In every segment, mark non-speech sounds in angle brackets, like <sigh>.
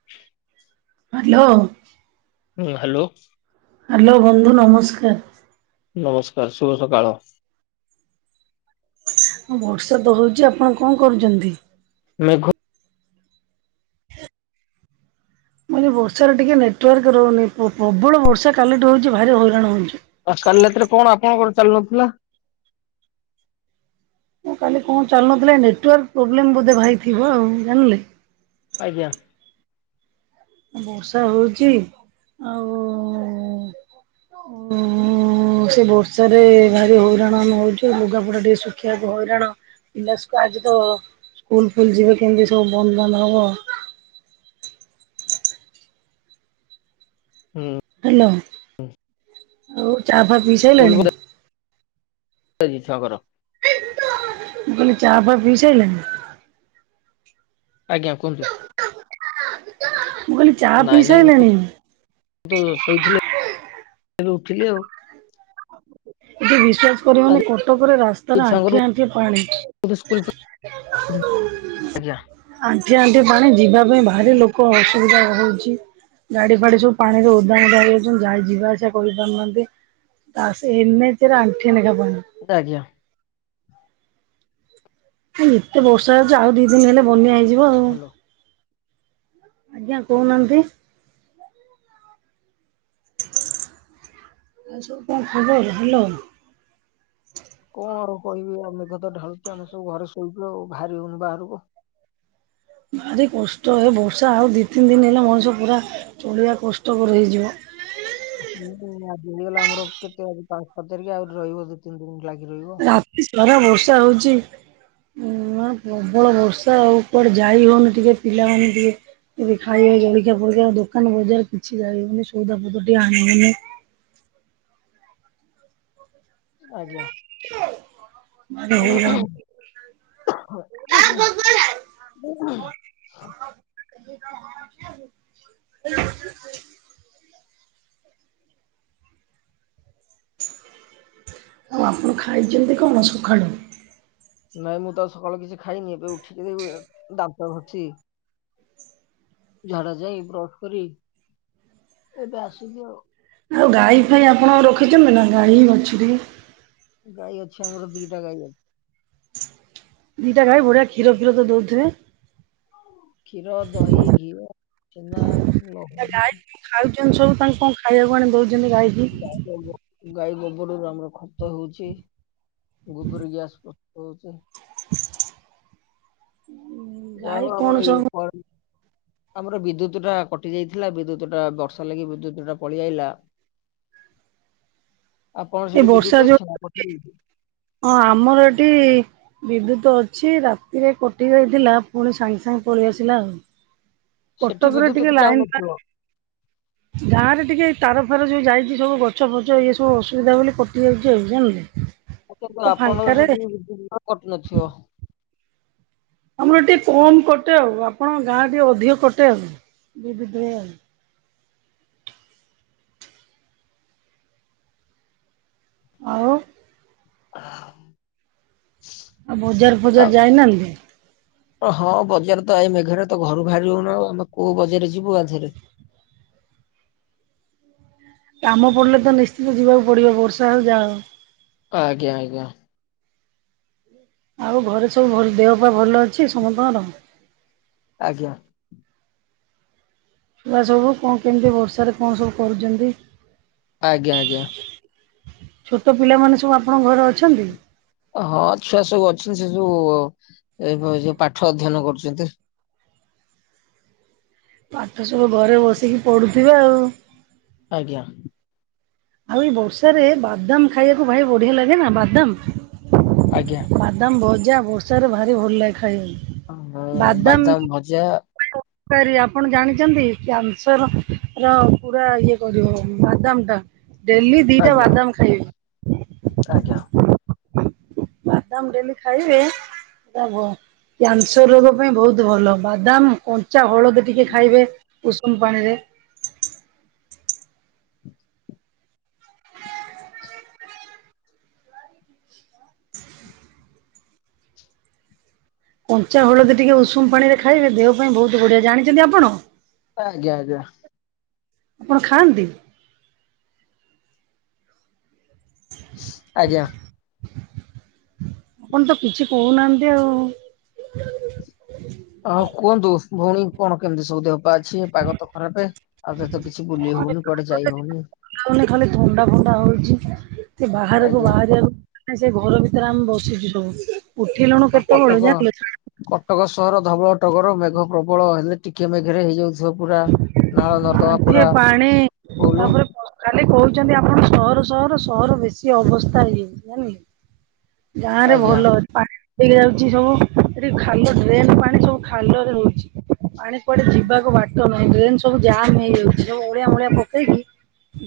<inaudible> Hello. ହୁଁ hello. Hello ବନ୍ଧୁ, ନମସ୍କାର। ନମସ୍କାର, ଶୁଭ ସକାଳ। ବର୍ଷା ଦ ହଉଚି ଆପଣ କଣ କରୁଚନ୍ତି? ମେଘ ମାନେ ବର୍ଷାରେ ଟିକେ ନେଟୱାର୍କ ରହୁନି, ପ୍ରବଳ ବର୍ଷା କାଲିଠୁ ହଉଚି ଭାରି ହଇରାଣ ହଉଚି। ଆଉ କାଲି ରାତିରେ କଣ ଆପଣଙ୍କର ଚାଲୁନଥିଲା? ଉ କାଲି କଣ ଚାଲୁନଥିଲା, ଏ ନେଟୱାର୍କ ପ୍ରୋବ୍ଲେମ୍ ବୋଧେ ଭାଇଥିବ ଆଉ ଜାଣିଲେ। ଆଜ୍ଞା। ବର୍ଷା ହଉଚି, ଆଉ ଉ ହ ସେ ବର୍ଷା ରେ ଭାରି ହଇରାଣ ଆମେ ହଉଚୁ, ଲୁଗାପଟା ଟିକେ ଶୁଖିବାକୁ ହଇରାଣ ପିଲା <unintelligible> ଆଜି ତ, ସ୍କୁଲ୍ ଫୁଲ୍ ଯିବେ କେମିତି ସବୁ ବନ୍ଦ୍ ବାନ୍ଦ୍ ହବ। ହୁଁ। ହେଲା, ଆଉ ଚା ଫା ପି ସାଇଲଣି? <unintelligible> ଛଅ ଘର। ମୁଁ କହିଲି ଚା ଫା ପିସାଇଲେଣି? ଆଜ୍ଞା। କୁହନ୍ତୁ। ମୁଁ କହିଲି ଚା ପିଇ ନାଇଁ ନାଇଁ ମୁଁ ସାଇଲେଣି? ତ ଶୋଇଥିଲି, ଉଠିଲି ଆଉ। ଏଠି ବିଶ୍ୱାସ କରିବନି, ଆଜି କଟକରେ ରାସ୍ତାରେ, ଛୁଆଙ୍କର ଆଣ୍ଠିଏ ଆଣ୍ଠିଏ ପାଣି। ବୋଧେ ସ୍କୁଲ ଆଜ୍ଞା। ଆଣ୍ଠିଏ ଆଣ୍ଠିଏ ପାଣି ଯିବା ପାଇଁ ଭାରି ଲୋକ ଅସୁବିଧା ହଉଚି। ଗାଡି ଫାଡି ସବୁ ପାଣି ରେ ଉଦା ମୋଦା ହେଇଯାଉଛନ୍ତି ଯାାଇ ଯିବା ଆସିବା କରିପାରୁନାହାନ୍ତି। ବାସ୍‌ ଏନ ଏଚରେ ଆଣ୍ଠିଏ ନେଖା ପାଣି। <unintelligible> ଏତେ ବର୍ଷା ହେଉଛି ଆଉ ଦି ଦିନ ହେଲେ ବନ୍ୟା ହେଇଯିବ ଆଉ। ହ୍ୟାଲୋ ଆଜ୍ଞା କହୁନାହାନ୍ତି? ଆଉ ସବୁ କଣ ଖବର ହାଲୋ। କଣ ଆଉ କହିବି, ଆ ମେଘ ତ ଢାଳୁଛି, ଆମେ ସବୁ ଘରେ ଶୋଇଛୁ ଆଉ, ବାହାରି ହଉନି ବାହାରକୁ। ଭାରି କଷ୍ଟ ହେ, ବର୍ଷା ଆଉ ଦୁଇ ତିନି ଦିନ ହେଲେ ମଣିଷ ପୁରା ଚଳିବା କଷ୍ଟକର ହେଇଯିବ। ଗଲା ଆମର କେତେ ଆଜି ପାଞ୍ଚ, ଛଅ ତାରିଖ ଆହୁରି ରହିବ ଦି, ତିନି ଦିନ ଲାଗି ରହିବ। ରାତି ସାରା ବର୍ଷା ହଉଚି ହୁଁ ମା ପ୍ରବଳ ବର୍ଷା ଆଉ କୁଆଡେ ଯାଇ ହଉନି ଟିକେ ପିଲାମାନେ ଟିକେ ଯଦି ଖାଇବା ଜଳିକିଆ ଫଳିକା, ଦୋକାନ ବଜାର, କିଛି ଯାଇହଉନି ସଉଦା ପତର ଟିଏ ଆଣିହଉନି। ଆଜ୍ଞା। <unintelligible> <unintelligible> <unintelligible> ଆପଣ ଖାଇଛନ୍ତି କଣ ସକାଳୁ? ନାଇଁ ମୁଁ ତ ସକାଳୁ କିଛି ଖାଇନି। ଏବେ ଉଠିକି ଦାନ୍ତ ଘଷୁଚି ଝାଡା ଯାଇ, ବ୍ରଶ କରି ଏବେ ଆଶୁଚି ଆଉ। ଆଉ ଗାଈ ଫାଇ ଆପଣ ରଖିଛନ୍ତି ନା ଗାଈ ବାଛୁରୀ ଗାଈ ଅଛି ଆମର ଦିଟା ଗାଈ ଦିଟା ଗାଈ ବଢ଼ିଆ କ୍ଷୀର ଫିର ତ ଦଉ ଥିବେ? କ୍ଷୀର, ଦହିି, ଘିଅ, ଛେନା ଆ ଗାଈ ଖାଉଛନ୍ତି ସବୁ ତାଙ୍କୁ କଣ ଖାଇବାକୁ ଆଣି ଦଉଛନ୍ତି ଗାଈକି? ଗାଈ ଗୋବରରୁ ଆମର ଖତ ହଉଚି ଗୋବର ଗ୍ୟାସ୍ ପ୍ରସ୍ତୁତ ହଉଚି ଯା ଗାଈ ହଉ କଣ ଆମର ଇଏ ସବୁ <unintelligible> ଆମର ବିଦ୍ୟୁତ ଟା କଟି ଯାଇଥିଲା ବିଦ୍ୟୁତଟା ବର୍ଷା ଲାଗି ବିଦ୍ୟୁତ ଟା ପଳେଇ ଆଇଲା ଆପଣ ସେଠି ଏ ବର୍ଷା ବିଦ୍ୟୁତ ଯୋଉ ଅଛି ନା କଟି ଯାଇଚି? ହଁ, ଆମର ଏଠି ବିଦ୍ୟୁତ ଅଛି ରାତିରେ କଟି ଯାଇଥିଲା, ପୁଣି ସାଙ୍ଗେ ସାଙ୍ଗେ ପଳେଇ ଆସିଲା ଆଉ। ସେଠି କଟକରେ ବିଦ୍ୟୁତ ଟିକେ ଏତେ ଲାଇନ୍ ଟା ଯାଉନଥିବ। ଗାଁ ରେ ଟିକେ ତାର ଫାର ଯୋଉ ଯାଇଚି ସବୁ ଗଛ ଫଛ ଇଏ ସବୁ ଅସୁବିଧା ବୋଲି କଟିଯାଇଚି ଜାଣିଲ କି କିନ୍ତୁ ଆପଣଙ୍କର ସେଠି ବିଦ୍ୟୁତ <unintelligible> କଟୁନଥିବ। ଆମର ଏଠି କମ୍ କଟେ ଆଉ, ଆପଣ ଗାଁ ଟିକେ ଅଧିକ କଟେ ଆଉ। ଆଉ <inaudible> ଆଉ ବଜାର ଆ- ଫଜାର ଯାଇନାହାନ୍ତି? ହଁ। ବଜାର ତ, ଏଇ ମେଘରେ ତ ଘରୁ ବାହାରି ହଉନ ଆଉ, ଆମେ କୋଉ ବଜାର ଯିବୁ ଆଧରେ? କାମ ପଡ଼ିଲେ ତ, ନିଶ୍ଚିତ ଯିବାକୁ ପଡିବ ବର୍ଷା ହେଉ ଯାହା ହଉ ଆଜ୍ଞା ଆଜ୍ଞା। ଆଉ ଘରେ ସବୁ ଭଲ? ଦେହ ବାପା ଭଲ ଅଛି ସମସ୍ତଙ୍କର? ଆଜ୍ଞା। ଛୁଆ ସବୁ, କଣ କେମିତି ବର୍ଷାରେ କଣ ସବୁ କରୁଛନ୍ତି? ଆଜ୍ଞା ଆଜ୍ଞା। ଛୋଟ ପିଲାମାନେ ସବୁ ଆପଣଙ୍କ ଘରେ ଅଛନ୍ତି? ହଁ ଛୁଆ ସବୁ ଅଛନ୍ତି। ସେ ସବୁ ଏ ଯୋଉ ପାଠ ଅଧ୍ୟୟନ କରୁଛନ୍ତି। ପାଠ ସବୁ ଘରେ ବସିକି ପଡ଼ୁଥିବେ ଆଉ? ଆଜ୍ଞା। ଭାଇ ବର୍ଷାରେ ବାଦାମ୍ ଖାଇବାକୁ ଭାଇ ବଢିଆ ଲାଗେ ନା? ବାଦାମ୍। ଆଜ୍ଞା। ବାଦାମ ଭଜା, ବର୍ଷା ରେ ଭାରି ଭଲ ଲାଗେ ଖାଇବାକୁ। ବାଦାମ ଭଜା କାରୀ ଆପଣ ଜାଣିଛନ୍ତି? କ୍ୟାନସର ର, ପୁରା ଇଏ କରିବ ବାଦାମ ଟା। ଡେଲି ଦିଟା ଆଜ୍ଞା ବାଦାମ ଖାଇବେ। ଆଜ୍ଞା। ବାଦାମ ଡେଲି ଖାଇବେ, ବ କ୍ୟାନସର ରୋଗ ପାଇଁ ବହୁତ ଭଲ। ବାଦାମ, କଞ୍ଚା ହଳଦୀ ଟିକେ ଖାଇବେ। ଉଷୁମ ପାଣିରେ କଞ୍ଚା ହଳଦୀ ଟିକେ ଉଷୁମ ପାଣିରେ ଖାଇବେ ଦେହ ପାଇଁ ବହୁତ ବଢିଆ ଜାଣିଛନ୍ତି ଆପଣ? ଆଜ୍ଞା ଆଜ୍ଞା। ଆପଣ ଖାଆନ୍ତି? ଆଜ୍ଞା। ଆପଣ ତ କିଛି କହୁନାହାନ୍ତି ଆଉ। ହଁ କୁହନ୍ତୁ ଭଉଣୀ କଣ କେମିତି ସବୁ ଦ ଅଛି ପାଗ ତ ଖରାପ ଆଉ ତତ କିଛି ବୁଲି ହଉନି କୁଆଡେ ଯାଇ ହଉନି। ଖାଲି ଥଣ୍ଡା ଫଣ୍ଡା ହଉଛି ସେ ବାହାରକୁ ଆଜ୍ଞା। ବାହାରିବାକୁ ନା ସେ ଘର ଭିତରେ ଆମେ ବସିଛ ସବୁ। ଉଠିଲୁଣି ଆ କଟକ କଟକ ସହର ଧବଳ ଟଗର ମେଘ ପ୍ରବଳ ହେଲେ ଟିକିଆ ମେଘରେ ହେଇଯାଉଛି ନାଳ ନର୍ଦ୍ଦମା ପୁରା ଫୁଲ୍। କାଲି କହୁଛନ୍ତି ଆପଣ ସହର ସହର ସହର ବେଶୀ ଅବସ୍ଥା ହେଇଯାଇଛି ହେଲା। ଗାଁ ରେ ଆଜ୍ଞା ଭଲ ଅଛି। ପାଣି ଯାଉଛି ସବୁ ସେଠି ଖାଲ ଡ୍ରେନ ପାଣି ସବୁ ଖାଲ ରହୁଛି। ପାଣି କୁଆଡେ ଯିବାକୁ ବାଟ ନାଇଁ ଡ୍ରେନ ସବୁ ଜାମ ହେଇଯାଉଛି ସବୁ ଅଳିଆ ମଳିଆ ପକେଇକି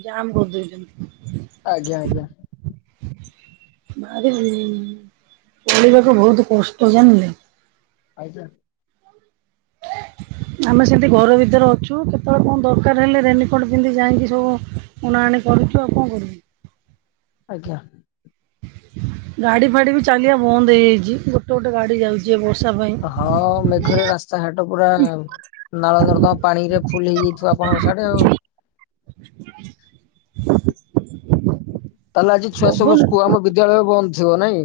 ଜାମ କରିଦଉଛନ୍ତି। ଆଜ୍ଞା ଆଜ୍ଞା। ଚଳିବାକୁ ବହୁତ କଷ୍ଟ ଜାଣିଲେ। ଆଇଛା ଏକ <inaudible> ଆମେ ସେମିତି ଘର ଭିତରେ ଅଛୁ କେତେବେଳେ କଣ ଦରକାର ହେଲେ ରେନିକୋଟ ପିନ୍ଧି ଯାଇକି ସବୁ ଅଣା ଅଣି କରୁଚୁ ଆଉ କଣ କରିବୁ। ଆଜ୍ଞା। ଗାଡି ଫାଡି ବି ଚାଲିବା ବନ୍ଦ ହେଇଯାଇଛି ଗୋଟେ ଗୋଟେ ଗାଡି ଯାଉଛି ବର୍ଷା ପାଇଁ। ହଁ ମେଘରେ ରାସ୍ତାଘାଟ ପୁରା ନାଳ ନର୍ଦମା ପାଣିରେ ଫୁଲ ହେଇଯାଇଥିବ ଆପଣଙ୍କ ସାଡେ ଆଉ। ତାହେଲେ ଆଜି ଛୁଆ ସବୁ ପବନ ସ୍କୁ ଆମ ବିଦ୍ୟାଳୟ ବନ୍ଦ ଥିବ ନାଇଁ?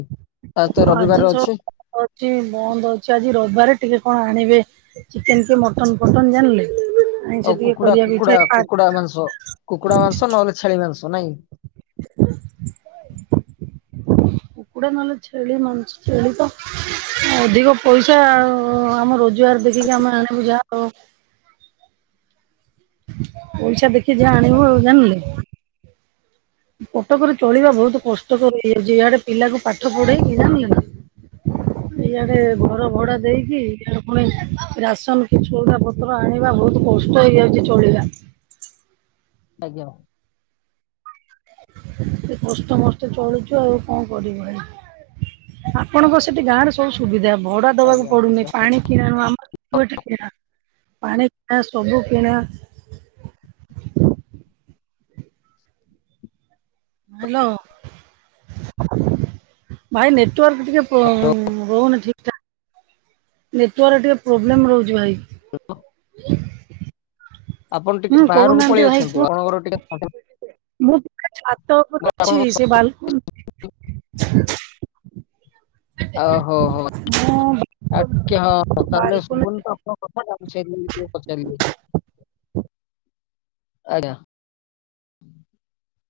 ତ ଆଜି ରବିବାର ଅଛି ସବୁ ଅଛି ବନ୍ଦ ଅଛି ଆଜି ରବିବାରେ ଟିକେ କଣ ଆଣିବେ। ଚିକେନ କି ମଟନ ଫଟନ ଜାଣିଲେ। ଆଇଁଷ ଆଉ ଟିକେ କୁକୁଡ଼ା କରିବାକୁ ଇଚ୍ଛା କୁକୁଡା ଆ କୁକୁଡା ମାଂସ କୁକୁଡା ମାଂସ ନହେଲେ ଛେଳି ମାଂସ ନାଇଁ? କୁକୁଡା ନହେଲେ ଛେଳି ମାଂସ ଛେଳି ତ ଅଧିକ ପଇସା ଆଉ। ଆମ ରୋଜଗାର ଜୁଆର ବିକିକି ଆମେ ଆଣିବୁ ଯାହା ଆଉ। ପଇସା ଦେଖି ଯାହା ଆଣିବୁ ଆଉ ଆଜ୍ଞା ଜାଣିଲୁ। କଟକରେ ଚଳିବା ବହୁତ କଷ୍ଟକର ହେଇଯାଉଛି ଆଡେ ପିଲାକୁ ପାଠ ପଢେଇକି ଜାଣିଲ ନା। ଏଇଆଡେ ଘର ଭଡା ଦେଇକି ପୁଣି ରାସନ କି ସଉଦା ପତ୍ର ଆଣିବା ବହୁତ କଷ୍ଟ ହେଇଯାଉଚି ଚଳିବା। ଆଜ୍ଞା। କଷ୍ଟ ମଷ୍ଟେ ଚଳୁଚୁ ଆଉ କଣ କରିଵା ଆପଣଙ୍କ ସେଠି ଗାଁରେ ସବୁ ସୁବିଧା ଭଡା ଦବାକୁ ଆଜ୍ଞା ପଡୁନି ଯା ପାଣି କିଣା ଆମର କିଣା ପାଣି କିଣା ସବୁ କିଣା। ହ୍ୟାଲୋ। ଭାଇ ନେଟୱାର୍କ ଟିକେ ରହୁନି ଠିକଠାକ୍। ନେଟୱାର୍କରେ ଟିକେ ପ୍ରୋବ୍ଲେମ୍ ରହୁଚି ଭାଇ। <unintelligible> ଆପଣ ଟିକେ ହୁଁ ବାହାରକୁ କହୁନାହାନ୍ତି ପଳେଇ ଭାଇ କୁହ। ଆସନ୍ତୁ ଆପଣଙ୍କର ଟିକେ ମୁଁ ପା ଛାତ ଉପରେ ଅଛି ଆପଣଙ୍କ ସେ ବାଲକୁନୀ ଓହୋ ହଉ ଆଉ ବାଲକୁନି ଟିକେ ହଁ ତାହେଲେ ଶୁଭୁନି ବାଲକୁନି ତ। <unintelligible> ଆଜ୍ଞା।